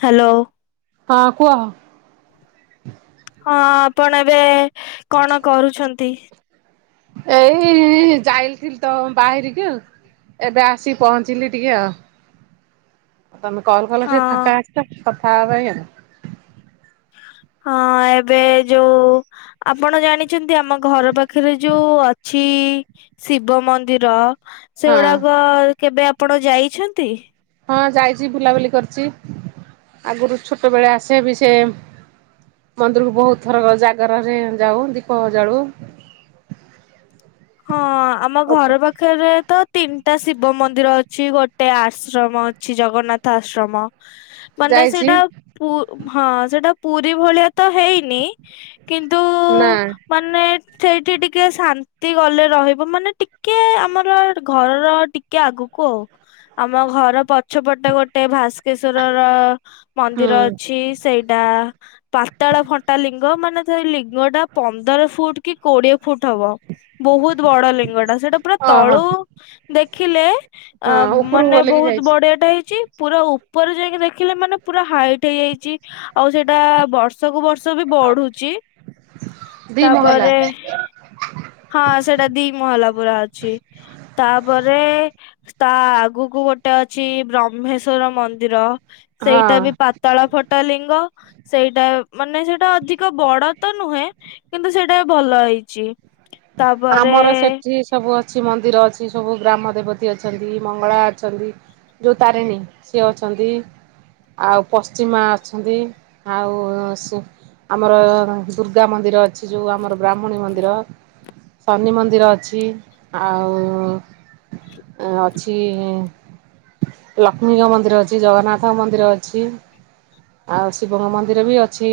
Hello. ହଁ କୁହ। [inaudible] ହଁ ଆପଣ ଏବେ-ଏ-ଏ କଣ କରୁଛନ୍ତି? ଏଇ-ଇ-ଇ-ଇ ଯାଇଥିଲି ତ ବାହାରିକି ଏବେ ଆସିିକି ପହଞ୍ଚିଲି ଟିକେ ଆଉ। ତମେ କଲ୍ କଲ ଅ ଟିକେ ଫାଙ୍କା ଅଛି ତ କଥା ହବାପାଇଁ ଆଉ। ହଁ ଏବେ ଯୋଉ ଆପଣ ଜାଣିଛନ୍ତି ଆମ ଘର ପାଖରେ ଯୋଉ-ଉ-ଉ ଅଛି ଶିବ ମନ୍ଦିର ହଁ ସେଗୁଡାକ କେବେ ଆ ଆପଣ ଯାଇଛନ୍ତି? ହଁ ଯାଇଛି ବୁଲାବୁଲି କରିଛି। ଆଗରୁ ଛୋଟବେଳେ ଆସେ ବି ସେ-ଏ-ଏ ମନ୍ଦିରକୁ ବହୁତ ଥର ଜାଗରରେ ଯାଉ ଦୀପ ଜାଳୁ। ହଁ ଆମ ଘର ପାଖରେ ତ ତିନ ତା ଶିବ ମନ୍ଦିର ଅଛି ଗୋ ଗୋଟେ ଆଶ୍ରମ ଅଛି ଜଗନ୍ନାଥ ଆଶ୍ରମ ମାନେ ଯାଇଛି ସେଇଟା ପୁ ହଁ ସେଟା ପୁରୀ ଭଳିଆ ତ ହେଇନି କିନ୍ତୁ ନା ମାନେ ସେଇଠି ଟିକେ ଶାନ୍ତି ଏତି ଗଲେ ରହିବ ମାନେ ଟିକେ ଆମର ଘରର ଟିକେ ଆଗକୁ ଆଉ ଆମ ଘର ପ ପଛପଟେ ଗୋଟେ ଭାସ୍କେଶ୍ଵରର ହୁଁ ମନ୍ଦିର ଅଛି ସେଇଟା ପାତାଳ ଫଣ୍ଟାଲିିଙ୍ଗ ମାନେ ସେ ଲିଙ୍ଗ ଟା ପନ୍ଦର ଫୁଟ କି କୋଡିଏ ଫୁଟ ହବ ବହୁତ ବଡ ଲିଙ୍ଗ ଟା ସେଇଟା ପୁରା ଓହୋ ତଳୁ ଦେଖିଲେ ଅ ହଁ ଉପରକୁ ମାନେ ଗଲେ କି ବହୁତ ଯାଇଛି। ବଢିଆ ଟା ହେଇଛି ପୁରା ଉ ଉପରେ ଯାଇକି ଦେଖିଲେ ମାନେ ପୁରା ହାଇଟ୍ ହେଇଯାଇଛି ଆଉ ସେଇଟା ବର୍ଷ ସବୁ ବର୍ଷ ବି ବଢୁଛି ଦି ମହଲା ତାପରେ ହଁ ସେଇଟା ଦି ମହଲା ପୁରା ଅଛି ତାପରେ ତା ଆଗକୁ ଗୋଟେ ଅଛି ବ୍ରହ୍ମେଶ୍ଵର ମନ୍ଦିର ସେଇଟା ହଁ ବି ପାତଳ ଫଟା ଲିଙ୍ଗ ସେଇଟା ମାନେ ସେଇଟା ଅଧିକ ବଡ ତ ନୁହେଁ କିନ୍ତୁ ସେଇଟା ବି ଭଲ ହେଇଛି।। ଆମର ତାପରେ ସେଠି ସବୁ ଅଛି।। କିଛି ମନ୍ଦିର ଅଛି ସବୁ ଗ୍ରାମ ଦେବତୀ ଅଛନ୍ତି ମଙ୍ଗଳା ଅଛନ୍ତି ଯୋଉ ତାରିଣୀ ସିଏ ଅଛନ୍ତି। ଆଉ ପଶ୍ଚିମା ଅଛନ୍ତି ଆଉ ଆମର ଦୁର୍ଗା ମନ୍ଦିର ଅ ଅଛି ଯେଉଁ ଆମର ବ୍ରାହ୍ମଣୀ ମନ୍ଦିର ଶନି ମନ୍ଦିର ଅଛି ଆଉ ଅ ଅଛି ଲକ୍ଷ୍ମୀଙ୍କ ମନ୍ଦିର ଅଛି ଜଗନ୍ନାଥ ମନ୍ଦିର ଅଛି ଆଉ ଶିବଙ୍କ ମନ୍ଦିର ବି ଅଛି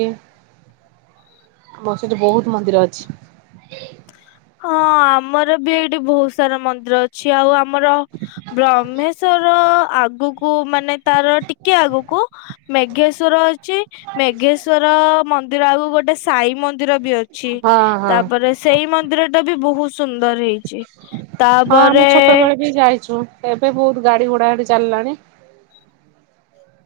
ହଁ ଆମର ବି ଏଇଠି ବହୁତ ସାରା ମନ୍ଦିର ଅଛି ଆଉ ଆ ଆମର ବ୍ରହ୍ମେଶ୍ଵର ର ଆଗୁ କୁ କୁ ମାନେ ତାର ଟିକେ ଆଗକୁ ମେଘେସ ସୁରଜ ଚି ମେଘେଶ୍ଵର ମ ମ ଆଗାକୁ ଗୋଟେ ସାଇ ମ ମନ୍ଦିର ବି ଅଛି ହଁ ହଁ ତାପରେ ସେଇ ମନ୍ଦିର ବହୁ ସୁନ୍ଦର ହେଇଛି ହଁ ଆମେ ତାପରେ ଏ ଛୋଟବେଳେ ବି ଯାଇଛୁ ଏବେ ବହୁତ ଗାଡି ଘୋଡା ସେଠି ଚାଲିଲାଣି।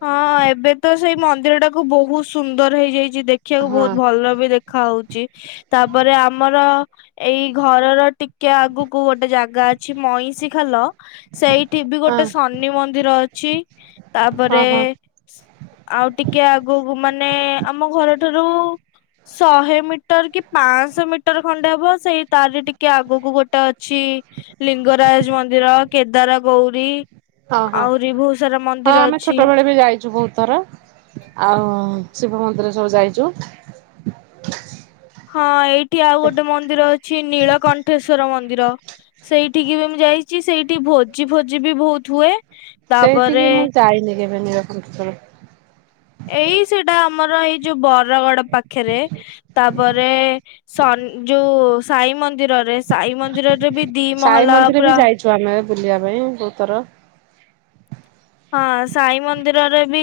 ହଁ ଏବେ ତ ସେଇ ମନ୍ଦିର ଟାକୁ ବହୁତ ସୁନ୍ଦର ହେଇଯାଇଛି। ଛି ଦେଖିବାକୁ ହଁ। ବହୁତ ଭଲ ବି ଦେଖା ହଉ ତାପରେ ଆମର ଏଇ ଘରର ଟିକେ ଆଗକୁ କୁ ଗୋଟେ ଜାଗା ଅଛି ମଇଁଷି ଖାଲ ସେଇଠି ବି ଗୋଟେ ହଁ ଶନି ମନ୍ଦିର ଅ ଛି। ତା ହଁ ପରେ ହଁ ସେ ଆଉ ଟି ଆଗକୁ ମାନେ ଆମ ଘର ଠାରୁ ଶହେ ମିଟର କି ପାଞ୍ଚଶହ ମିଟର ଖଣ୍ଡେ ହବ ସେଇ ତାର ଟିକେ ଆଗକୁ ଗୋଟେ ଅଛି ଲିଙ୍ଗରାଜ ମନ୍ଦିର କେଦାର ଗୌରୀ ଆହୁରି ବହୁତ ସାରା ମନ୍ଦିର ଅ ଛୋଟ ବେଳେ ବି ଯାଇଛୁ ବହୁତ ଥର ଆଉ ହଁ ଶିବ ମନ୍ଦିର ସବୁ ଯାଇଛୁ। ହଁ ଏଇ ଏଠି ଆଉ ଗୋଟେ ମନ୍ଦିର ଅଛି ନୀଳକଣ୍ଠେଶ୍ଵର ମନ୍ଦି ମନ୍ଦିର ସେଇଠିକି ବି ମୁଁ ଯାଇଛି ସେଇଠି ସେ ଭୋଜି ଭୋଜି ବି ବହୁତ ହୁଏ ତାପରେ ବେନିବା ଖୁ କର [inaudible] ଏଇ ସେଟା ଆମର ଏଇ ଯଉ ବ ସୁରଗଡ ପାଖରେ ତାପରେ ସ ଯୋଉ ସାଇ ମନ୍ଦିରରେ ସାଇ ମନ୍ଦିରରେ ବି ଦି ସାଇ ମହଲା ମନ୍ଦିର ବି ପୁରା ଯାଇଛୁ ଆମେ ବୁଲିବା ପାଇଁ ବହୁତ ଥର। ହଁ ସାଇ ମନ୍ଦିରରେ ବି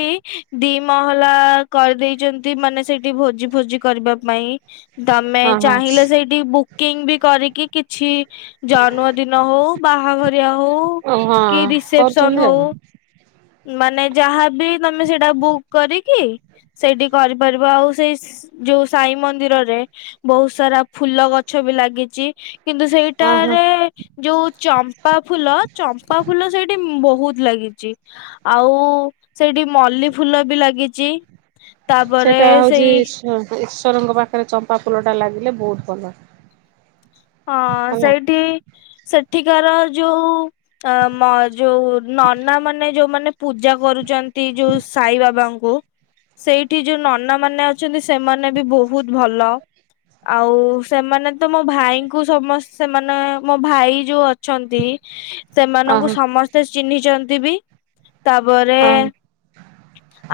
ଦି ମହଲା କରିଦେଇଛନ୍ତି ମାନେ ସେଇଠି ଭୋଜି ଫୋଜି କରିବା ପାଇଁ। ତମେ ହଁ ହଁ। ଚାହିଁଲେ ସେଇଠି ବୁକିଂ ବି କରିକି କିଛି ଜନ୍ମଦିନ ହଉ ବାହାଘରିଆ ହଉ ଓ ହଁ କି କରୁଛନ୍ତି ରିସେପସନ ଆଉ ହଉ, ମାନେ ଯାହା ଏ ବି ତମେ ସେଇଟା ବୁକ୍ କରିକି ସେଇଠି କରିପାରିବ ଆଉ ସେଇ ଯୋଉ ସାଇ ମନ୍ଦିରରେ ବହୁତ ସାରା ଫୁଲ ଗଛ ବି ଲାଗିଛି। କିନ୍ତୁ ହଁ ହଁ। ସେଇଟାରେ ଯୋଉ ଚମ୍ପା ଫୁଲ ଚମ୍ପା ଫୁଲ ସେଇଠି ବହୁତ ଲାଗି ଆଉ ସେଇଠି ମଲ୍ଲି ଫୁଲ ବି ଲାଗିଛି। ଚି। ସେଇଟା ହଉଛି ରଙ୍କ ପାଖରେ ଚମ୍ପା ଫୁଲଟା ଲାଗିଲେ ବହୁତ ଭଲ। ହଁ ହେଲା ସେଇଠି ସେଠିକାର ଯୋଉ ଅ ମ ଯୋଉ ନନା ମାନେ ଯୋଉମାନେ ପୂଜା କରୁଛନ୍ତି ଯୋଉ ସାଇ ବାବାଙ୍କୁ। ସେଇଠି ଯୋଉ ନନା ମାନେ ଅଛନ୍ତି ସେମାନେ ବି ବହୁତ ଭଲ ଆଉ ସେମାନେ ତ ମୋ ଭା କୁ ସମସ୍ତେ ସେମାନେ ମୋ ଭାଇ ଯୋଉ ଅଛନ୍ତି ଅ ସେମାନଙ୍କୁ ହଁ ସମସ୍ତେ ଚିହ୍ନିଛନ୍ତି। ବି। ତାପରେ ହଁ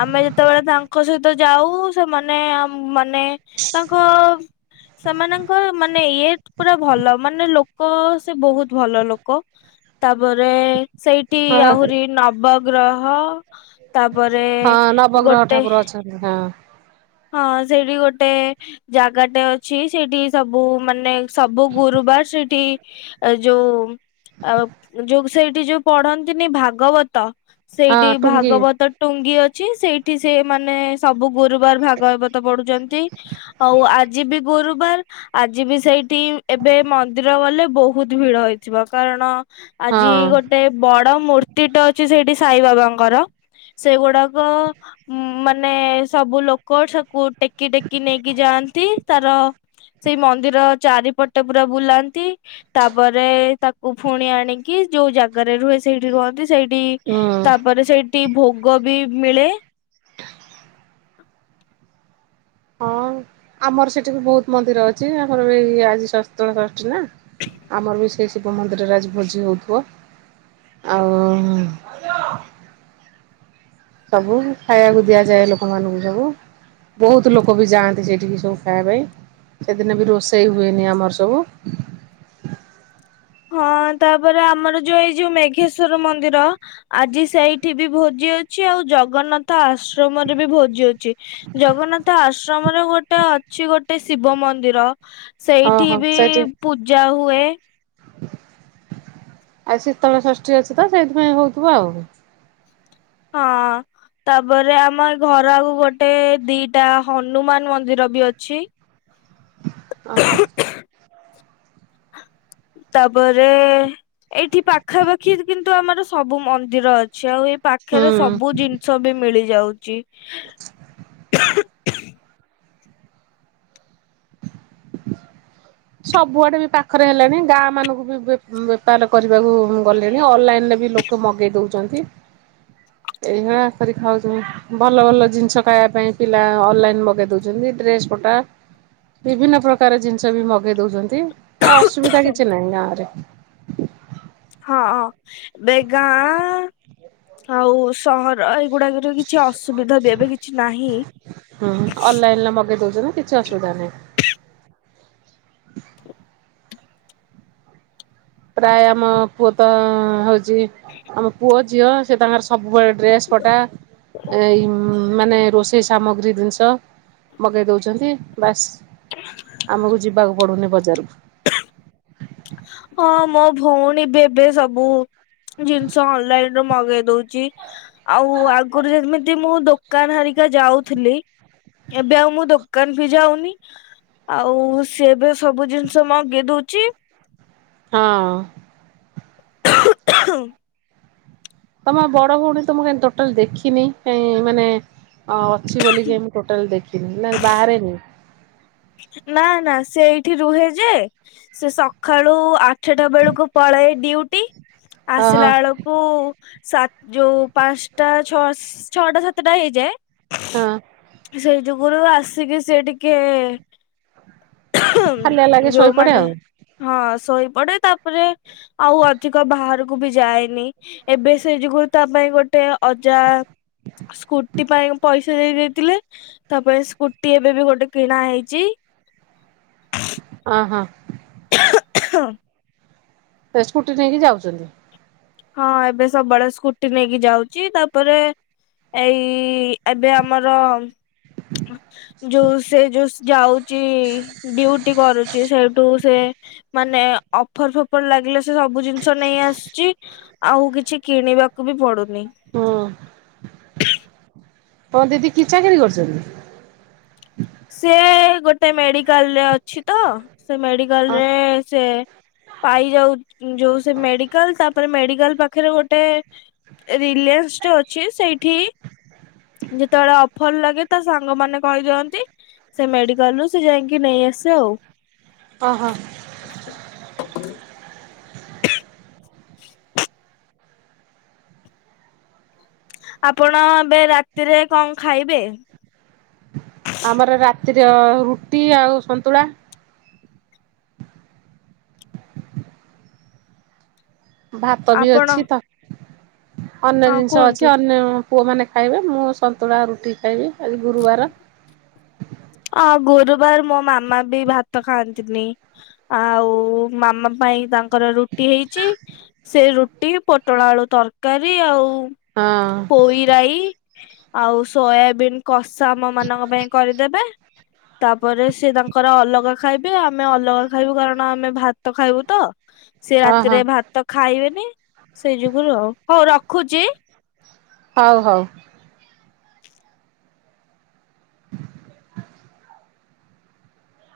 ଆମେ ଯେତେବେଳେ ତାଙ୍କ ସହିତ ଯାଉ ସେମାନେ ମାନେ ତାଙ୍କ ସେମାନଙ୍କ ମାନେ ଇଏ ପୁରା ଭଲ ମାନେ ଲୋକ ସେ ବହୁତ ଭଲ ଲୋକ ତାପରେ ସେଇଠି ହଁ ଆହୁରି ନ ବଗ୍ରହ ହଁ ନବଗ୍ରହ ଠାକୁର ଅଛନ୍ତି ହଁ। ହଁ ସେଇଠି ଗୋଟେ ଜାଗାଟେ ଅଛି ସେଇଠି ସବୁ ମାନେ ସବୁ ଗୁରୁବାର ସେଠି ଯୋଉ ଆଉ ଯଉ ସେଇଠି ଯୋଉ ପଢନ୍ତିନି ଭାଗବତ ହଁ ସେଇଠି ଟୁଙ୍ଗି ଭାଗବତ ଟୁଙ୍ଗି ଅ ଛି ସେଇଠି ସେ ମାନେ ସବୁ ଗୁରୁବାର ଗବତ ପଢୁଛନ୍ତି ଆଉ ଆଜି ବି ଗୁରୁ ବାର ଆଜି ବି ସେଇଠି ଏବେ ମନ୍ଦିର ଗଲେ ବହୁତ ଭିଡ ହେଇଥିବ କାରଣ ଆଜି ହଁ ଗୋଟେ ବଡ ମୂର୍ତ୍ତିଟା ଅଛି ସେଇଠି ସାଇ ବାବାଙ୍କର ସେଗୁଡାକ ମାନେ ସବୁ ଲୋ କୋ ସକୁ ଟେକି ଟେକି ନେଇକି ଯାଆନ୍ତି ତାର ସେଇ ମନ୍ଦିର ଚାରିପଟେ ପୁରା ବୁଲାନ୍ତି। ତାପରେ ତାକୁ ପୁଣି ଆଣିକି ଯୋଉ ଜାଗାରେ ରୁହେ ସେଇଠି ରୁହନ୍ତି ସେଇଠି ହୁଁ। ତାପରେ ସେଇଠି ଭୋଗ ବି ମିଳେ। ହଁ ଆମର ସେଠି ବି ବହୁତ ମନ୍ଦିର ଅଛି ଆମର ବି ଆଜି ସିତଳ ଷଷ୍ଠୀ ନା ଆମର ବି ସେଇ ଶିବ ମନ୍ଦିରରେ ଆଜି ଭୋଜି ହଉଥିବ। ଆଉ ସବୁ ଖାଇବାକୁ ଦିଆଯାଏ ଲୋକମାନଙ୍କୁ। ବୁ ବୋହୁତ ଲୋକବି ଯାଆନ୍ତି ସେଠିକି ସବୁ ଖାଇବା ପାଇଁ ସେଦିନ ବି ରୋଶେଇ ହୁଏନି ଆମର ସବୁ। ହଁ ତାପରେ ଆମର ଯୋଉ ଏଇ ଯୋଉ ମେଘେଶ୍ଵର ମନ୍ଦିର ଆଜି ସେଇଠି ବି ଭୋଜି ଅଛି ଆଉ ଜଗନ୍ନାଥ ଆସ ଆଶ୍ରମରେ ବି ଭୋଜି ଅଛି ଜଗନ୍ନାଥ ଆଶ୍ରମରେ ଗୋଟେ ଅଛି ଗୋ ଗୋଟେ ଶିବ ମନ୍ଦିର ହଁ ସେଇଠି ହଁ ବି ସେଇଠି ପୂଜା ହୁଏ। ଆଉ ଶୀତଳ ଷଷ୍ଠୀ ଅଛି ତ ସେଇଥିପାଇଁ ହଉଥିବ ଆଉ। ହଁ ତାପରେ ଆମ ଘର ଆକୁ ଗୋଟେ ଦିଟା ହନୁମାନ ମନ୍ଦିର ବି ଅଛି। ଅ ତାପରେ ଏଇଠି ପାଖାପାଖି କିନ୍ତୁ ଆମର ସବୁ ମନ୍ଦି ନ୍ଦିର ଅଛି ଆଉ ଏ ପାଖରେ ହୁଁ ସବୁ ଜିନିଷ ବି ମିଳି ଯାଉ ଚି। [inaudible] ସବୁଆଡେ ବି ପାଖରେ ହେଲାଣି ଗାଁ ମାନଙ୍କୁ ବି ବେପାର କରି ଗଲେଣି ଅନଲାଇନ ରେ ବି ଲୋକ ଲୋକ ମଗେଇ ଦଉଛନ୍ତି। ଏଇଭଳି କରି ଖାଉଛନ୍ତି ଭଲ ଭଲ ଜିନିଷ ଖାଇବା ପାଇଁ ପିଲା ଅନଲାଇନ ମଗେଇ ଦଉଛନ୍ତି ଡ୍ରେସ ପଟା ବିଭିନ୍ନ ପ୍ରକାର ଜିନିଷ ବି ମଗେଇ ଦଉଛନ୍ତି। ଆଉ ଅସୁବିଧା କିଛି ନାହିଁ ଗାଁ ରେ। ହଁ ଏବେ ଗାଁ ଆଉ ସହର ଏ ନାହିଁ। ହଁ ଅନଲାଇନରେ ମଗେଇ ଦଉଛ ନା କିଛି ଅସୁବିଧା ନାହିଁ। [unintelligible] ପ୍ରାୟ ଆମ ପୁଅତ ହଉଛି ଆମ ପୁଅ ଝିଅ ସେ ତାଙ୍କର ସବୁବେଳେ ଡ୍ରେସ୍ ପଟା ଏ ମାନେ ରୋଷେଇ ସାମଗ୍ରୀ ଜିନିଷ ମଗାଇ ଦେଉଛନ୍ତି। ବାସ୍ ଆମକୁ ଯିବାକୁ ପଡୁନି ପଚ ଜରୁ ହଁ ମୋ ଭଉଣୀ ବି ଏବେ ସବୁ ଜିନିଷ ଅନଲାଇନ ରୁ ମଗେଇ ଦଉଛି ଆଉ ଆଗରୁ ଯେମିତି ମୁଁ ଦୋକାନ ହାରିକା ଯାଉଥିଲି ଏବେ ଆଉ ମୁଁ ଦୋକାନ ବି ଯାଉନି ଆଉ ସ ଏବେ ସବୁ ଜିନିଷ ମଗେଇ ଦଉଛି। ହଁ। [inaudible] ତମ ବଡ ଭଉଣୀ ତ ମୁଁ ଟୋଟାଲ ଦେଖିନି କାଇଁ ମାନେ ଅଛି ବୋଲି ଟୋଟାଲ ଦେଖିନି ନା ବାହାରେନି। ନା ନା ସେ ଏଇଠି ରୁହେ ଯେ ସେ ସକାଳୁ ଆଠ ଛୋଟ ବେଳକୁ ପଳାଏ ଡ୍ୟୁଟି ଅ ହଁ ଆସିଲା ବେଳକୁ ସାତ ଯୋଉ ପାଞ୍ଚଟା ଛ ଛଅଟା ସାତଟା ହଁ ହେଇଯାଏ। ସେଇ ଯୁଗରୁ ଆସିକି ସେ ଟିକେ ହାଲିଆ ଲାଗେ ଶୋଇପଡେ ଯୋଉମାନେ ଆଉ ହଁ ଶୋଇ ପଡେ ତାପରେ ଆଉ ଅଧିକ ବାହାରକୁ ବି ଯାଏନି ଏବେ ସେ ଯୁଗୁରୁ ତା ପାଇଁ ଗୋଟେ ଅଜା ସ୍କୁଟି ପାଇଁ ପଇସା ସେ ଦେଇ ଦେଇଥିଲେ, ତାପରେ ସ୍କୁଟି ଏବେ ବି ଗୋଟେ କିଣା ହେଇଛି। [unintelligible] ଅ ହଁ। ହଁ। ସ୍କୁଟି ନେଇକି ଯାଉଛନ୍ତି। ହଁ ଏବେ ସବୁବେଳେ ସ୍କୁଟି ନେଇକି ଯାଉଛି, ତାପରେ ଏଇ ଏବେ ଆମର ଯୋଉ ସେ ଯୋଉ ଯାଉ। ଡିଉଟି କରୁଛି ସେଇଠୁ ସେ ମାନେ ଅଫର ଫଫର ଲାଗିଲ ସେ ସବୁ ଜିନିଷ ନେଇ ଆସୁଛି। ଆଉ କିଛି କିଣିବାକୁ ବି ପଡୁଛି। ହୁଁ [inaudible] ହଁ ଦିଦି କି ଚାକିରି କରୁଛନ୍ତି? ସିଏ ଗୋଟେ ମେଡିକାଲରେ ଅଛି ତ। ସେ ଅ ମେଡିକାଲରେ ସେ ପାଇ ଯାଉ ଯୋଉ ସେ ମେଡିକାଲ ତାପରେ ମେଡିକାଲ ପାଖରେ ଗୋଟେ ରିଲାଏନ୍ସ ଟେ ଅ ଛି ସେଇ ଠି ଯେତେବେଳେ ଅଫର ଲାଗେ। ତ ସାଙ୍ଗମାନେ କହିଦିଅନ୍ତି। ମେଡିକଲରୁ ସେ ଯାଇଁକି ନେଇ ଆ ଓହୋ। ଆପଣ ଏବେ ରାତିରେ କଣ ଖାଇବେ? ଆମର ରାତିରେ ରୁଟି ଆଉ ସନ୍ତୁଳା। ଭାତ ବି ଆପଣ ଅଛି ତ। ଅନ୍ୟ ହଁ ଜିନିଷ ଅଛି କୁହନ୍ତୁ ଅନ୍ୟ। ପୁଅମାନେ ଖାଇବେ ମୁଁ ସନ୍ତୁଳା ରୁଟି ଖାଇବି ଆଜି ଗୁରୁବାର। ଅ ଗୁରୁବାର ମୋ ମା। ମାମା ବି ଭାତ ଖାଆନ୍ତିନି। ଆଉ ମାମା ପାଇଁ ତାଙ୍କର ରୁଟି ହେଇଛି ସେ ରୁଟି ପୋଟଳ ଆଳୁ ତରକାରୀ ଆଉ ହଁ। ପୋଇରାଇ ଆଉ ସୋୟାବିନ୍। କସା ଆମ ମାନଙ୍କ ପାଇଁ କରିଦେବେ ତାପରେ ସେ ତାଙ୍କର ଅଲଗା ଖାଇବେ ଆମେ ଅଲଗା ଖାଇବୁ କାରଣ ଆମେ ଭାତ ଖାଇବୁ ତ ସେ ହଁ ହଁ ରାତିରେ ଭାତ ଖାଇବେନି ସେଇ ଯୁଗୁରୁ ହଉ ରଖ୍ ଖୁଜି ହଉ ହଉ।